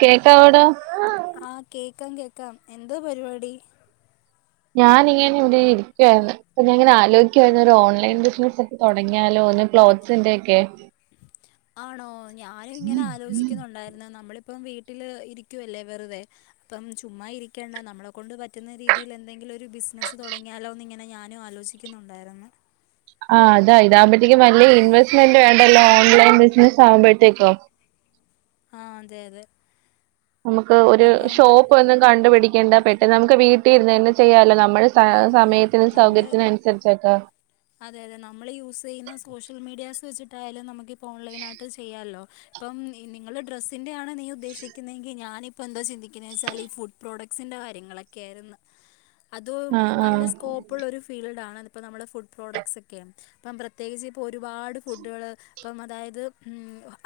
കേക്കാവടോ? ആഹ് കേക്കാം കേക്കാം എന്തോ പരിപാടി? ഞാനിങ്ങനെ ഇവിടെ ഇരിക്കുവായിരുന്നു. അപ്പൊ ഞാ ഇങ്ങനെ ആലോയിക്കായിരുന്നു ഒരു ഓൺലൈൻ ബിസിനസ്സ് തുടങ്ങിയാലോ ഒന്ന് ക്ലോത് സിന്റെ ഒക്കെ ആണോ ഞാനും ഇങ്ങനെ ആലോചിക്കുന്നുണ്ടായിരുന്നു നമ്മളിപ്പം വീട്ടില് ഇരിക്കുവല്ലേ വെറുതെ അപ്പം ചുമ്മാ ഇരിക്കണ്ട നമ്മളെ കൊണ്ട് പറ്റുന്ന രീതിയിൽ എന്തെങ്കിലും ഒരു ബിസിനസ്സ് തുടങ്ങിയാലോ എന്ന് ഇങ്ങനെ ഞാനും ആലോചിക് ക്കുന്നുണ്ടായിരുന്നു. ആഹ് ഇതാകുമ്പഴത്തേക്കും നല്ല ഇൻവെസ്റ്റ്മെന്റ് വേണ്ടല്ലോ ഓൺലൈൻ ബിസിനസ് ആവുമ്പോയ്ത്തേക്കും ആഹ് അതെ അതെ നമുക്ക് ഒരു അപ്പം ഷോപ്പ് ഒന്നും കണ്ടുപിടിക്കേണ്ട പെട്ടൊന്ന് നമുക്ക് വീട്ടീ ഇരുന്ന് തന്നെ ചെയ്യാലോ നമ്മള് ച്ച ആഹ് സമയത്തിനും നമ്മള് സൗകര്യത്തിനും അനുസരിച്ചൊക്കെ. അതെ അതെ നമ്മള് യൂസ് ചെയ്യുന്ന സോഷ്യൽ മീഡിയാസ് വെച്ചിട്ടായാലും നമുക്കിപ്പോ ഓൺലൈൻ ആയിട്ട് ചെയ്യാലോ ഇപ്പം നിങ്ങള് ഡ്രസ്സിന്റെ ആണ് നീ ഉദ്ദേശിക്കുന്നെങ്കി ഞാനിപ്പോൾ എന്താ ചിന്തിക്കുന്ന വെച്ചാല് ഈ ഫുഡ് പ്രോഡക്സിന്റെ കാര്യങ്ങളൊക്കെ ആയിരുന്നു. അതും ആ ആ നല്ല സ്കോപ്പ് പ്പുള്ളൊരു ഫീൽഡാണ് ഇപ്പം നമ്മള് ഫുഡ് പ്രൊഡക്സ്ഒക്കെ അപ്പം പ്രത്യേകിച്ച് ഇപ്പൊ ഒരുപാട് ഫുഡുകള് ഇപ്പം അതായത്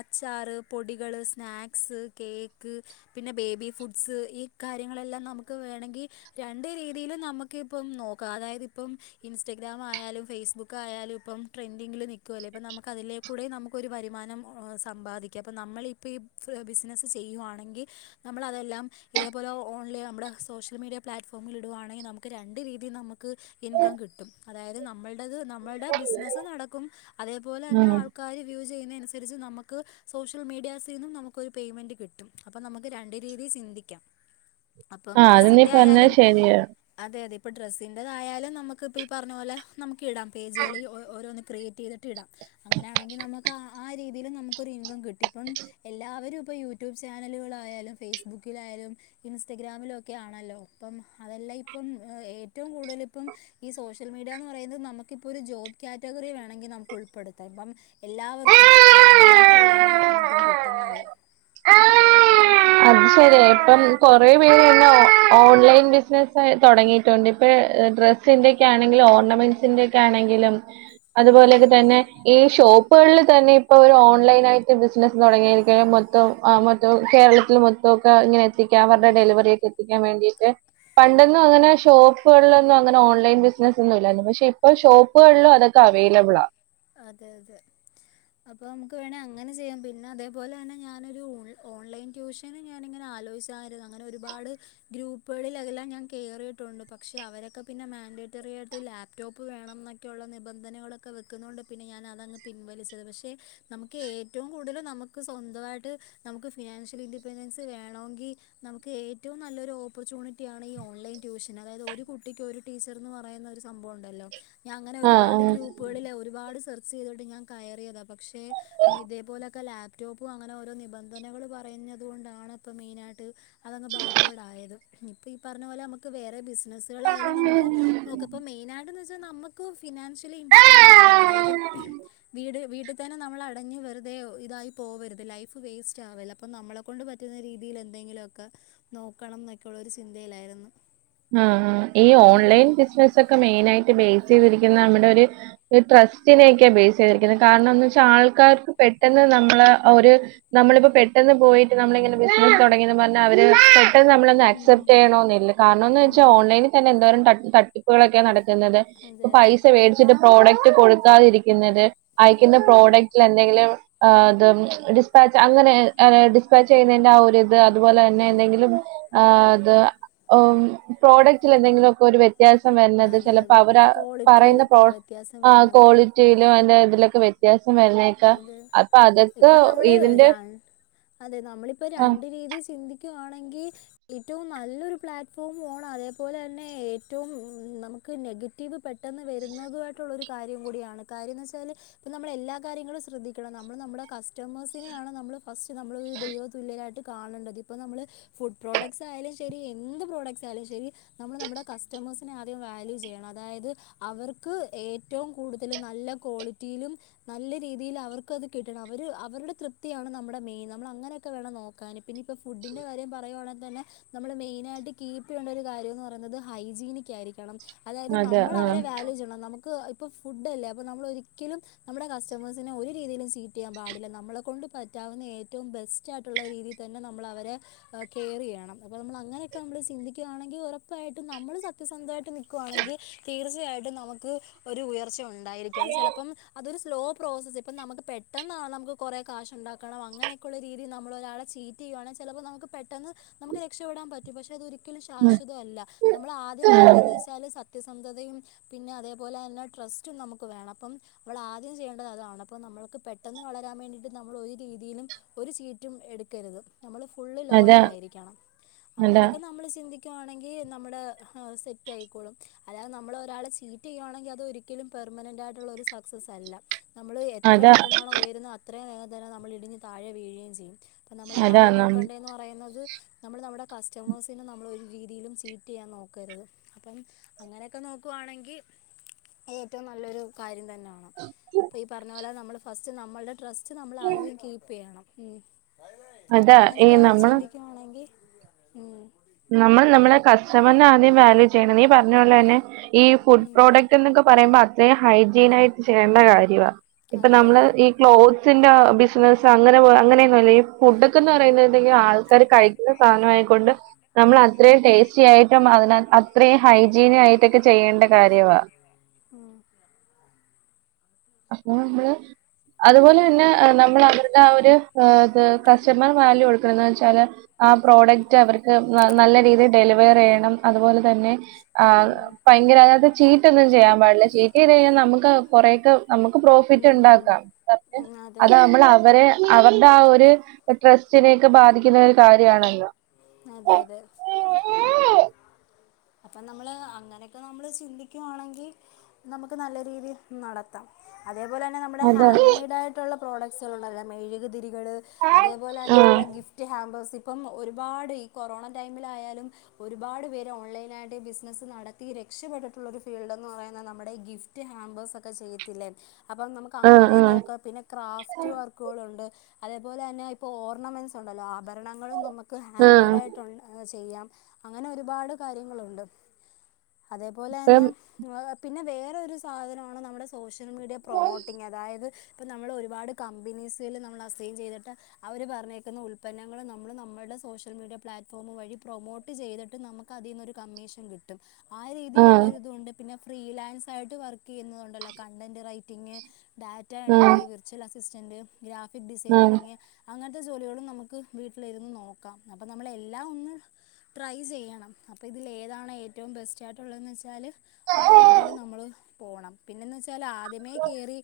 അച്ചാറ്, പൊടികള്, സ്നാക്സ്, കേക്ക് പിന്നെ ബേബി ഫുഡ്സ് ഈ കാര്യങ്ങളെല്ലാം നമുക്ക് വേണങ്കി രണ്ട് രീതീലും നമുക് ക്ക് ഇപ്പം നോക്കാം അതായത് ഇപ്പം ഇൻസ്റ്റാഗ്രാം ആയാലും ഫേസ്ബുക്ക് ആയാലും ഇപ്പം ട്രെൻറ്റിംഗിൽ നി ക്കൂഅല്ലേ അപ്പം നമുക്ക് അതിലേക്കൂടെ നമുക്കൊര വരുമാനം സമ്പാദിക്കാം അപ്പം നമ്മളിപ്പ ഈ ബിസിനസ്സ് ചെയ്യുവായാണെങ്കി നമ്മളതെല്ലാം ഇതേപോലെ ഓൺലൈ നമ്മുടെ സോഷ്യൽ മീഡിയ പ്ലാറ്റ്ഫോമിലിടുവാണെങ്കി നമുക്ക് രണ്ട് രീതീ നമുക്ക് ഇൻകം കിട്ടും അതായത് നമ്മൾ ത് നമ്മുടെ ബിസിനസ് നടക്കും അതേപോലെ ആ തന്നെ ആൾ ക്കാര് വ്യൂ ചെയ്യുന്നതിനനുസരിച്ച് നമുക്ക് സോഷ്യൽമീഡിയാസീന്നും നമുക്കൊരു പേയ്മെന്റ് കിട്ടും. അപ്പം നമുക്ക് രണ്ടു രീതി സിന്തിക്കാം ആഹ് അത് നീ പറഞ്ഞത് ശരിയാ അതെ അതെ ഇപ്പൊ ഡ്രസ്സിൻന്റെതായാലും നമുക്ക് ഇപ്പ ഈ പറഞ്ഞപോലെ നമുക്ക് ഇടാം പേജുകളിൽ ഓ ഓരോന്ന് ക്രിയേറ്റ് ചെയ്തിട്ട് ഇടാം. അങ്ങനെയാണെങ്കി നമുക്ക് ആആ രീതീലും നമുക്കൊരു ഇൻകം കിട്ടി ഇപ്പം എല്ലാവരും ഇപ്പൊ യൂട്യൂബ് ചാനലുകളായാലും ഫേസ്ബുക്കിലായാലും ഇൻസ്റ്റഗ്രാമിലൊക്കെ ആണല്ലോ ഇപ്പം അതെല്ലാം ഇപ്പം ഏറ്റവും കൂടുതലിപ്പം ഈ സോഷ്യൽ മീഡിയാന്ന് പറയുന്നത് നമുക്കിപ്പോ ഒരു ജോബ് കാറ്റഗറി വേണെങ്കി നമുക്ക് ഉൾപ്പെടുത്താം ഇപ്പം എല്ലാവർക്കും ഇപ്പം അതിനാത്തൂടാണ് ഇൻകം കിട്ടുന്നത്. അത് അപ്പം ശരിയാ ഇപ്പം അങ്ങനെയൊക്കെ നോക്കാം കൊറ പേരന്നെ ഓൺ ഓൺലൈൻ ബിസിന തുടങ്ങിയിട്ടുണ്ട് ഇപ്പൊ ഡ്രസ്സിന്റൊക്കെ ആണെങ്കിലും ഓർണമെൻസിന്റെ ക്ക്യാണെങ്കിലും അതുപോലൊക്കെ തന്നെ ഈ ഷോപ്പുകളിൽ തന്നെ ഇപ്പൊ ഒരു ഓൺലൈൻ ആയിട്ട് ബിസിനസ്സ് തുടങ്ങിയിരിക്കാ മൊത്തം മൊത്തം കേരളത്തി ലും മൊത്തൊക്കെ ഇങ്ങനെ എത്തിക്കാം പർഞ്ഞിട്ട് ഡെലിവറിയൊക്കെ എത്തിക്കാൻ വേണ്ടീട്ട് പണ്ടൊന്നും അങ്ങനെ ഷോപ്പുകളിലൊന്നും അങ്ങനെ ഓൺലൈൻ ബിസിനസ്സ് ഒന്നും ഇല്ലായിരുന്നു. പക്ഷെ ഇപ്പൊ ഷോപ് പ്പുകളിലും അതൊക്കെ അവൈലബ്ളാ അതെ അതെ അപ്പൊ നമുക്ക് വേണെ അങ്ങനെ ചെയ്യാം. പിന്നെ അതേപോലെ തന്നെ ഞാനൊരു ഓൺലൈൻ ട്യൂഷൻ [unintelligible] ഞാനിങ്ങനെ ആലോചിച്ചാരുന്നു അങ്ങനെ ഒരുപാട് ഗ്രൂപ്പുകളിതിലെല്ല കേറിയിട്ടുണ്ട്. പക്ഷെ അവരൊക്കെ പിന്നെ മാൻഡേറ്ററി ആയിട്ട് ലാ പ്ടോപ്പ് വേണം എന്നൊക്കെയുള്ള നിബന്ധനളൊക്കെ വെ ക്കുന്നൊണ്ട് പിന്നെ ഞാൻ അതങ്ങ് പിൻവലിച്ചത്. പക്ഷെ നമുക്ക് ഏറ്റവും കൂടുതൽ നമുക്ക് സ്വന്തമായിട്ട്, നമുക്ക് ഫിനാൻഷ്യൽ ഇൻഡിപെൻഡൻസ് വേണോങ്കി നമുക്ക് ഏറ്റവും നല്ലൊരു ഓപ്പർച്യണിറ്റിയാണ് ഈ ഓൺലൈൻ ട്യൂഷൻ. അതായത് ഒരു കുട്ടിക്ക് ഒരു ടീച്ചർന്ന് പറയുന്ന ഒരു സംഭവം ഉണ്ടല്ലോ. ഞാൻ അങ്ങനെ ആഹ് ഒരുപാട് ആഹ് ഗ്രൂപ്പുകളിൽ ഒരുപാട് സെർച്ച് ചെയ്തിട്ട് ഞാൻ കയറിയതാ. പക്ഷെ ഇതേപോലെക്കെ ലാ പ്ടോപ്പും അങ്ങനെ ഓരോ നിബന്ധനകൾ പറഞ്ഞതു കൊണ്ടാണ് ഇപ്പം മെയിനായിട്ട് അതങ്ങ് ബാക്ക്വേഡ് ആയത്. ഇപ്പൊ ഈ പറഞ്ഞ പോലെ നമുക്ക് വേറെ ആ ബിസിനസ്സുകളായാലും നമുക്ക് നോക്ക. ഇപ്പ മെയിനായിട്ട് നമുക്ക് ഫിനാൻഷ്യലി ഇൻഡിപെൻഡന്റ് ആവണം. അതായത് വീട് വീട്ടിൽ തന്നെ നമ്മൾ അടഞ്ഞ് വെറുതെ ഇതായി പോകരുത്. ലൈഫ് വേസ്റ്റ് ആവില്ല അപ്പ നമ്മള ളെകൊണ്ട് പറ്റുന്ന രീതിയിൽ എന്തെങ്കിലുമക്ക നോക്കണം എന്നൊക്കെയള്ള ഒരു ചിന്തയിലായിരുന്നു. ആആ ഈ ഉം ഓൺലൈൻ ബിസിനസ ഒക്കെ മെയിൻ ആയിട്ട് ബേസ് ചെയ്തിരിക്കുന്ന നമ്മുടെ ഒരു ട്രസ്റ്റിനെയൊക്കെയാ ബേസ് ചെയ്തിരിക്കുന്നത്. കാരണംന്ന് വെച്ചാൽ ആൾക്കാർക്ക് പെട്ടെന്ന് നമ്മള് ഒരു നമ്മളിപ്പോ പെട്ടെന്ന് പോയിട്ട്, നമ്മള ഇങ്ങനെ ബിസിനസ് തുടങ്ങിയന്ന് പറഞ്ഞാൽ അവര് പെട്ടെന്ന് നമ്മള ഉം ഉം ആക്സെപ്റ്റ് ചെയ്യണോന്നില്ല. കാരണംന്ന് വെച്ചാൽ ഉം ഓൺലൈനിൽ തന്നെ എന്തോരം തട് തട്ടിപ്പുകളൊക്കെ നട ക്കുന്നത്. അതെ ഇപ്പ അതെ പൈസ മേടിച്ചിട്ട് പ്രോഡക്റ്റ് കൊടുക്കാതിരിക്കുന്നത്. അയക്കുന്ന ഉം പ്രോഡക്റ്റിൽ എന്തെങ്കിലും, ഏഹ് അത് ഡിസ്പാച്ച് അങ്ങനെ ഡിസ്പാച്ച് ചെയ്യുന്നതിന്റെ ആ ഒരു ത് അതുപോലെ തന്നെ, ഉം എന്തെങ്കിലും ഏഹ് ത് പ്രോഡക്റ്റ എന്തെങ്കിലുംക്കെ ഒരു വ്യ ത്യാസം വരുന്നത് അതെ ചിലപ്പോ അതെ അവരാ പറയുന്ന ക്വാളിറ്റിയിലൊക്കെ പ്രോ വ്യത്യാസം ആ വരുന്നത് ക്വാളി റ്റിലും അതിന്റെ ഇതിലൊക്കെ വ്യത്യാസം വരുന്നേക്കാ, അത് അപ്പൊ അതൊക്കെ ഇപ്പം നമ്മൾ ഇതിന്റെ അതെ നമ്മളിപ്പോ ആ രണ്ടു രീതി ചിന്തിക്കുവാണെങ്കി ഏറ്റവും നല്ലൊരു പ്ലാറ്റ്ഫോം [unintelligible] അതേപോലെ തന്നെ ഏറ്റവും നമുക്ക് നെഗറ്റീ വ് പെട്ടെന്ന് വരുന്നതുമായിട്ടുള്ള ഒരു കാര്യം കൂടിയാണ്. കാര്യ ന്ന് വെച്ചാല് ഇപ്പ നമ്മള് എല്ലാ കാര്യങ്ങള് ശ്രദ്ധിക്കണം. നമ്മൾ നമ്മുടെ കസ്റ്റമേഴ്സിനെയാണ് നമ്മള് ഫസ്റ്റ് നമ്മള് ഒരു ദൈവ തുല്യരായിട്ട് കാണേണ്ടത്. ഇപ്പ നമ്മള് ഫുഡ് പ്രോഡക്ട്സ് ആയാലും ശരി, എന്ത് പ്രോഡക്ട്സ് ആയാലും ശരി, നമ്മൾ നമ്മുടെ കസ്റ്റമേഴ്സിനെ ആദ്യം വാല്യൂ ചെയ്യണം. അതായത് അവർക്ക് ഏറ്റവും കൂടുതൽ നല്ല ക്വാളിറ്റിയിലും, നല്ല രീതിയിൽ അവർക്ക്ത് കിട്ടണം. അവർ അവരുടെ തൃപ്തിയാണ് നമ്മുടെ മെയിൻ. നമ്മൾ അങ്ങനെയൊക്കെ വേണം നോക്ക [unintelligible] പിന്നെ ഇപ്പോൾ ഫുഡിൻ്റെ കാര്യം പറയുവാണെങ്ക തന്നെ, നമ്മള് മെയിന ആയിട്ട് കീപ്പ് ചെയ്യേണ്ട ഒരു കാര്യം എന്ന് പറയുന്നത് ഹൈജീനിക് ആയിരിക്കണം. അതായത് അതെ നമ്മൾ ആ അവരെ വാല്യൂ ചെയ്യണം. നമുക്ക് ഇപ്പൊ ഫുഡ് അല്ലേ, അപ്പൊ നമ്മൾ ഒരിക്കലും നമ്മുടെ കസ്റ്റമേഴ്സിനെ ഒരു രീതിയിലും ചീറ്റ് ചെയ്യാൻ പാടില്ല. നമ്മളെ കൊണ്ട് പറ്റാവുന്ന ഏറ്റവും ബെസ്റ്റ് റ്റായിട്ടുള്ള രീതിയിൽ തന്നെ നമ്മളവരെ കെയർ ചെയ്യണം. അപ്പൊ നമ്മൾ അങ്ങനെയൊക്കെ നമ്മൾ ചിന്തിക്കുകയാണെങ്കിൽ, ഉറപ്പായിട്ടും നമ്മള് സത്യസന്ധമായിട്ട് നിക്കുയാണെങ്കിൽ തീർച്ചയായിട്ടും നമുക്ക് ഒരു ഉയർച്ച ഉണ്ടായിരിക്കാം. അത് ചിലപ്പോം അതൊരു സ്‌ലോ പ്രോസസ്. ഇപ്പം നമുക്ക് പെട്ടെന്ന നമുക്ക് കുറേ കാശ് ഉണ്ടാക്കണം അങ്ങനെയൊക്കെയുള്ള രീതിയിൽ നമ്മള ഒരാളെ ചീറ്റ [unintelligible] ചിലപ്പോ നമുക്ക് പെട്ടെന്ന് നമുക്ക് രക്ഷപ്പെടാൻ പറ്റും. പക്ഷെ അത് ഒരി ക്കലും ശാശ്വതല്ല. നമ്മൾ ആദ്യം വേണ്ടതന്ന് വെച്ചാല് സത്യസന്ധതയും പിന്നെ അതേപോലെ തന്നെ ട്രസ്റ്റും നമുക്ക് വേണം. അപ്പം നമ്മളാദ്യം ചെയ്യേണ്ടത് അതാണ്. അപ്പൾ നമ്മൾക്ക് പെട്ടെന്ന് വളരാൻ വേണ്ടിയിട്ട്, നമ്മൾ ഒരു രീതിയിലും ഒരു ചീറ്റും എടുക്കരുത്. നമ്മള് ഫുള്ള് അതാ ലോയലായിരിക്കണം. അതാ അങ്ങനെയൊക്കെ നമ്മള് ചിന്തിക്ക ക്കാണെങ്കി നമ്മട സെറ്റ് ആയിക്കോളും. അതായത് നമ്മള ഒരാളെ ചീറ്റ് ചെയ്യുവാണെങ്കി അതൊരിക ലും പെർമനന്റ് ആയിട്ടുള്ള ഒരു സക്സസ് അല്ല. നമ്മള് എത്ര അതാ പെട്ടെന്നാണോ ഉയരുന്നത് അ ത്രയും വേഗം തന്നെ നമ്മൾ ഇടിഞ്ഞ് താഴെ വീഴുകയും ചെയ്യും. അപ്പൊ നമ്മൾ അതാ ആദ്യം നം നോക്കേണ്ടന്ന് പറയുന്നത് നമ്മള് നമ്മടെ കസ്റ്റമേഴ്സിനെ നമ്മളൊ ഒരു രീതിയിലും ചീറ്റ് ചെയ്യാൻ നോക്കരുത്. അപ്പം അങ്ങനെയൊക്കെ നോക്കുവാണെങ്കിൽ, ഏറ്റവും നല്ലൊരു കാര്യം തന്നെ ഇപ്പൊ ഈ പറഞ്ഞ പോലെ നമ്മള് ഫസ്റ്റ് നമ്മൾടെ ട്രസ്റ്റ് നമ്മൾ ആദ്യം കീപ്പ് ചെയ്യണം. മം അതാ ഈ അങ്ങനെയൊക്കെ നമ്മള് ചിന്തിക്കുവാണെങ്കിൽ മം നമ്മൾ നമ്മളെ കസ്റ്റമറിനെ ആദ്യം വാല്യൂ ചെയ്യണം. ഈ പറഞ്ഞ പോലെ തന്നെ, ഈ ഫുഡ് ഉം പ്രോഡക്റ്റ് എന്നൊക്കെ പറയുമ്പോ അത്രേം ഹൈജീൻ ആയിട്ട് ചെയ്യണ്ട കാര്യവാ. ഇപ്പൊ അതെ നമ്മള് അതെ ഈ ക്ലോത്ത്സിന്റെ ബിസിനസ്സ് അങ്ങനെ അങ്ങനെയൊന്നുംല്ല ഈ ഫുഡൊക്കെ എന്ന് പറയുന്നുണ്ടെങ്കിൽ ആൾക്കാര് കഴിക്കുന്ന സാധനയെക്കൊണ്ട് നമ്മൾ അത്രയും ടേസ്റ്റിയായിട്ടും, അതിനെ അത്രയും ഹൈജീനും ആയിട്ടൊക്കെ ചെയ്യേണ്ട കാര്യവാ ആഹ്. അപ്പോ നമ്മള്, അതുപോലെ തന്നെ നമ്മൾ അവര് ആ ഒര് ഏഹ് ഇത് കസ്റ്റമർ വാല്യൂ കൊടുക്കണം വെച്ചാല് ആ പ്രോഡക്റ്റ് അവർക്ക് നല്ല രീതിയിൽ ഡെലിവർ ചെയ്യണം. അതുപോലെ തന്നെ ആ ഉം ഭയങ്കര അതിനകത്ത് ചീറ്റൊന്നും ചെയ്യാൻ പാടില്ല. ചീറ്റ ചെയ്ത് കഴിഞ്ഞാൽ നമുക്ക് കൊറെക്കെ നമുക്ക് പ്രോഫിറ്റ് ഉം ഉം ഇണ്ടാക്കാം. ഉം [unintelligible] അതെ അത് അതെ നമ്മൾ അവരെ അവർടെ ആ ഒരു ട്രസ്റ്റിനെയോക്കെ ബാധിക്കുന്ന ഒരു കാര്യവാണല്ലോ. അതെ അതെ. [unintelligible] അപ്പം നമ്മള് അങ്ങനെയൊക്കെ നമ്മള് ചിന്തിക്കുവാണെങ്കിൽ, നമുക്ക് നല്ല രീതിൽ നട ത്താം അതേപോലെ തന്നെ നമ്മടെ അതെ ഹാൻഡ്മെയ്ഡ് ആയിട്ടുള്ള പ്രോഡക്സുകളുണ്ടല്ലോ മെഴുക് തിരി കള് അതേപോലെ തന്നെ നമ്മുടെ ഗിഫ്റ്റ് ഹമ്പേഴ്സ് ഇപ്പം ഒരുപാട് ഈ കൊറോണ ടൈമിലായാലും ഒരുപാട് പേര് ഓൺലൈൻ തിനായിട്ട് ബിസിനസ്സ് നടത്തി രക്ഷപ്പെട്ടുള്ളൊരു ഫീൽഡ്ന്ന് പറയുന്നത് നമ്മുടെ ഈ ഗിഫ്റ്റ് ഹാമ്പേഴ്സ് ഒക്കെ ചെയ്യത്തില്ലേ? അപ്പം നമുക്ക് ആഹ് ആഹ് അങ്ങനെ ആഹ് നോക്കാ. പിന്നെ ക്രാഫ്റ്റ് വർക്ക് ക്കുകളുണ്ട്. അതേപോലെ തന്നെ ഇപ്പൊ ഓർണമെന്റ്സ് ഉണ്ടല്ലോ ആഭരണങ്ങളും നമുക്ക് ഹാൻഡ് ആഹ് മെയ്ഡായിട്ട് [unintelligible] ചെയ്യാം അങ്ങനെ ഒരുപാട് കാര്യങ്ങളുണ്ട്. അതേപോലെ ഇപ്പം തന്നെ പിന്നെ വേറൊരു സാധനവാണ്. നമ്മുടെ സോഷ്യൽ മീഡിയ പ്രൊമോട്ടിങ് അതായത് ഇപ്പോം നമ്മൾ ഒരുപാട് കമ്പനീസില് നമ്മൾ അസൈൻ ചെയ്തിട്ട് അവര് പറഞ്ഞേക്കുന്ന ഉൽപ്പന്നങ്ങൾ നമ്മൾ നമ്മളുടെ സോഷ്യൽ മീഡിയ പ്ലാറ്റ്ഫോം വഴി പ്രൊമോട്ട് ചെയ്തിട്ട് നമുക്ക് അതിൽന്നൊരു കമ്മീഷൻ കിട്ടും. ആ രീതിയിലുള്ള ആഹ് ഒരിതുണ്ട് പിന്നെ ഫ്രീലാൻസ് ആയിട്ട് വർക്ക് ചെയ്യുന്നതുണ്ടല്ലോ? കണ്ടന്റ് റൈറ്റിംങ്‌, ഡാറ്റ എൻട്രി ആഹ് വിർച്വൽ അസിസ്റ്റന്റ്, ഗ്രാഫിക് ഡിസൈൻ ആഹ് തുടങ്ങിയ അങ്ങനത്തെ ജോലികളും നമുക്ക് വീട്ടിലിരുന്ന് നോക്കാം. അപ്പം നമ്മള് എല്ലാം ഒന്ന് ട്രൈ ചെയ്യണം അപ്പ ഇതില് ഏതാണ് ഏറ്റവും ബെസ്റ്റായിട്ടുള്ളതെന്ന് വെച്ചാൽ, ആ രീതിയിൽ നമ്മള് പോകണം. പിന്നെന്ന് വച്ചല് [unintelligible] ആദ്യമേ കയറി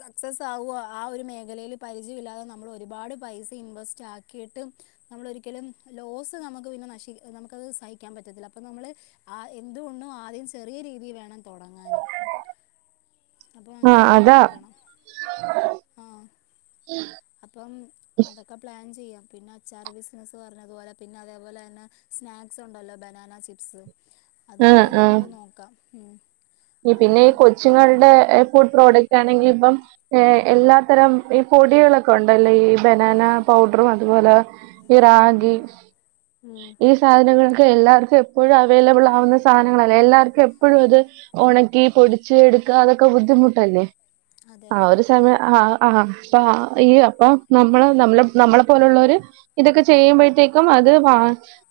സക്സസ് ആവുവോ. ആ ഒരു മേഖലയിൽ പരിചയവില്ലാതെ നമ്മൾ ഒരുപാട് പൈസ ഇൻവെസ്റ്റ് ആക്കിയിട്ട് നമ്മൾ ഒരിക്കലും ലോസ് നമുക്ക് പിന്നെ നശി നമുക്കത് സഹി ക്കാൻ പറ്റത്തില്ല. അപ്പൊ നമ്മള് ആ എന്തുകൊണ്ടും ആദ്യം ചെറിയ രീതിൽ വേണം തുടങ്ങാൻ. [inaudible] അപ്പം ആഹ് അങ്ങനെയൊക്കെ അതാ നോക്കണം. ആഹ്... അപ്പം അതൊക്കെ പ്ലാൻ ചെയ്യാം. പിന്നെ അച്ചാർ ബിസിനസ്സ് പറഞ്ഞതുപോലെ പിന്നെ അതേപോലെ തന്നെ സ്നാക്സ് ഉണ്ടല്ലോ? Banana chips. ആഹ് അതിന്റേം ആഹ് നമുക്ക് നോക്കാം. പിന്നെ അങ്ങനെ ഈ കൊച്ചുങ്ങള്ടെ ഫുഡ് പ്രോഡക്റ്റ് ആണെങ്കിൽ ഇപ്പം ഏഹ് എല്ലാത്തരം ഈ പൊടികളൊക്കെ ഉണ്ടല്ലേ? ഈ ബനാന പൗഡറും, അതുപോലെ ഈ ഉം രാഗി ഉം ഉം ഈ സാധനങ്ങളൊക്കെ എല്ലാവർക്കും എപ്പോഴും അവൈലബിൾ ആവുന്ന സാധനങ്ങളല്ലേ. എല്ലാവർക്കും എപ്പോഴും അത് ഒണക്കി പൊടിച്ച് എടുക്ക അതൊക്കെ ബുദ്ധിമുട്ടല്ലേ? അതെ ആ അതെ ഒരു സമയം ആ ആ അപ്പ ഈ അപ്പൊ നമ്മള് നമ്മ നമ്മളെ പോലെയുള്ളവര് ഇതൊക്കെ ചെയ്യുമ്പോഴത്തേക്കും അത് വ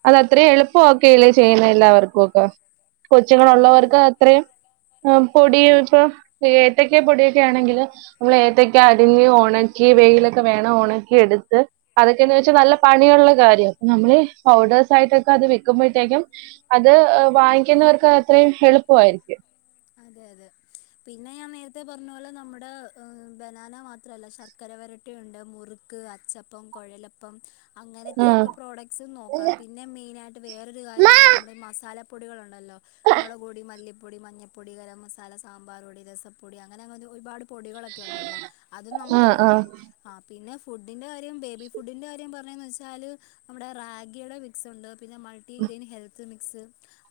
അത് അത്രയും എളുപ്പൊക്കെയില്ലേ ചെയ്യുന്ന എല്ലാവർക്കും ഒക്കെ ആ അതെ കൊച്ചുങ്ങളുള്ളവർക്ക് അതെ അത്രയും പൊടി ഇപ്പൊ ഏത്തക്ക പൊടിയൊക്കെ ആണെങ്കിൽ നമ്മള ഏത്തക്ക അരിഞ്ഞ് ഉണക്കി വെയിലൊക്കെ വേണം ഉണക്കി എടുത്ത് അതൊക്കെന്ന് വെച്ചാൽ നല്ല പണിയുള്ള കാര്യം അ നമ്മള് പൗഡേഴ്സ ആയിട്ടൊക്കെ അത് വിൽക്കുമ്പോഴത്തേക്കും അത് വാങ്ങിക്കുന്നവർക്ക് അത്രയും എളുപ്പമായിരിക്കും അതെ അതെ പിന്നെ ഞാൻ നേരത്തെ പറഞ്ഞ പോലെ നമ്മുടെ ബനാന മാത്രല്ല ശർക്കര വരട്ടിയുണ്ട് മുറു ക്ക് അച്ചപ്പം കുഴലപ്പം അങ്ങനത്തെ ഒക്കെ പ്രോഡക്ട്സും നോക്കാം പിന്നെ മെയിന് ആയിട്ട് വേറൊരു കാര്യമാണ് നമ്മുടെ മസാല പൊടികളുണ്ടല്ലോ മുളക് പൊടി മല്ലിപ്പൊടി മഞ്ഞ പൊടി ഗരം മസാല സാമ്പാർ പൊടി രസപ്പൊടി അങ്ങനെ അങ്ങനെ ഒരുപാട് പൊടികളൊക്കെ ണ്ടല്ലോ അതും ആ ആ നമുക്ക് ആ നോക്കാം ആ പിന്നെ ഫുഡിന്റെ കാര്യം ബേബി ഫുഡിന്റെ കാര്യം പറഞ്ഞന്ന് വെച്ചാല് നമ്മുടെ റാഗിയുടെ മിക്സ് പിന്നെ മൾട്ടി ഗ്രെയിൻ ഹെത്ത് മിക്സ്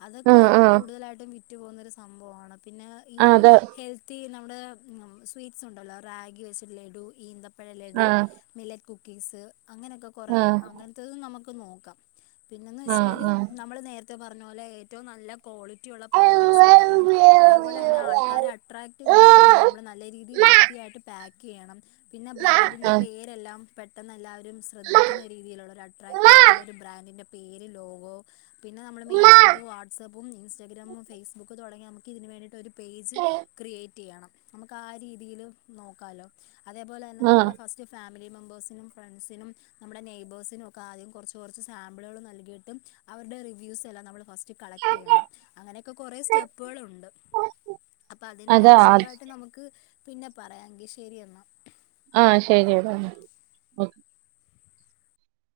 അതൊക്കെ ആഹ് ആഹ് ആഹ് കൂടുതലായിട്ടും വിറ്റുപോന്ന സംഭവമാണ് പിന്നെ ഈ അത് ഹെൽത്ത് തീ നമ്മുടെ സ്വീറ്റ്സ് ഉണ്ടല്ലോ റാഗി വെച്ചിട്ട് ലഡു ഈന്തപ്പഴ ലഡു ആഹ് മില്ലറ്റ് കുക്കീസ് അങ്ങനെയൊക്കെ കുറേ ആഹ് അങ്ങനത്തും നമുക്ക് നോക്കാം പിന്നന്ന് ആഹ് വെച്ചാല് ആഹ് നമ്മള് നേരത്തെ പറഞ്ഞ പോലെ ഏറ്റവും നല്ല ക്വാളിറ്റി ഉള്ള പ്രോഡക്ട്സ് ആയിരിക്കണം അതേപോലെ തന്നെ ആൾക്കാരെ അട്രാക്ട് ചെയ്യുന്ന രീതിൽ നമ്മള് നല്ല രീതി വൃത്തിയായിട്ട് പാക്ക് ചെയ്യണം പിന്നെ ബ്രാൻഡിന്റെ പേരെല്ലാം പെട്ടെന്നല്ല ശ്രദ്ധിക്കുന്ന രീതിയിലുള്ള അട്രാക്റ്റീവ് ആയിട്ടുള്ള ഒരു ബ്രാൻഡിന്റെ പേര് ലോഗോ പിന്നെ നമ്മൾ മെയിനായിട്ട് വാട്സാപ്പ് ഇൻസ്റ്റാഗ്രാമും ഫേസ്ബുക്ക് തുടങ്ങി നമുക്ക്തിന് വേണ്ടി ഒരു പേജ് ക്രിയേറ്റ് ചെയ്യണം നമുക്ക് ആ രീതിയിൽ നോക്കാലോ അതേപോലെ തന്നെ ആഹ് നമ്മുടെ ഫസ്റ്റ് ഫാമിലി മെമ്പേഴ്സിനും ഫ്രണ്ട്സിനും നമ്മുടെ നെയബേഴ്സിനുംൊക്കെ ആദ്യം കുറച്ച് കുറച്ച് സാമ്പിളുകൾ നൽകിയിട്ടും അവരുടെ റിവ്യൂസ് എല്ലാം നമ്മൾ ഫസ് റ്റ് കളക്ട് ചെയ്യണം അങ്ങനെയൊക്കെ കുറെ സ്റ്റെപ്പുകളുണ്ട് അപ്പൊ അതിനെല്ലാം അതാ വിശദമായിട്ട് നമുക്ക് പിന്നെ പറയാമെങ്കിൽ ശരി എന്നാൽ ആഹ് ഓക്കെ ശരിയതാണ്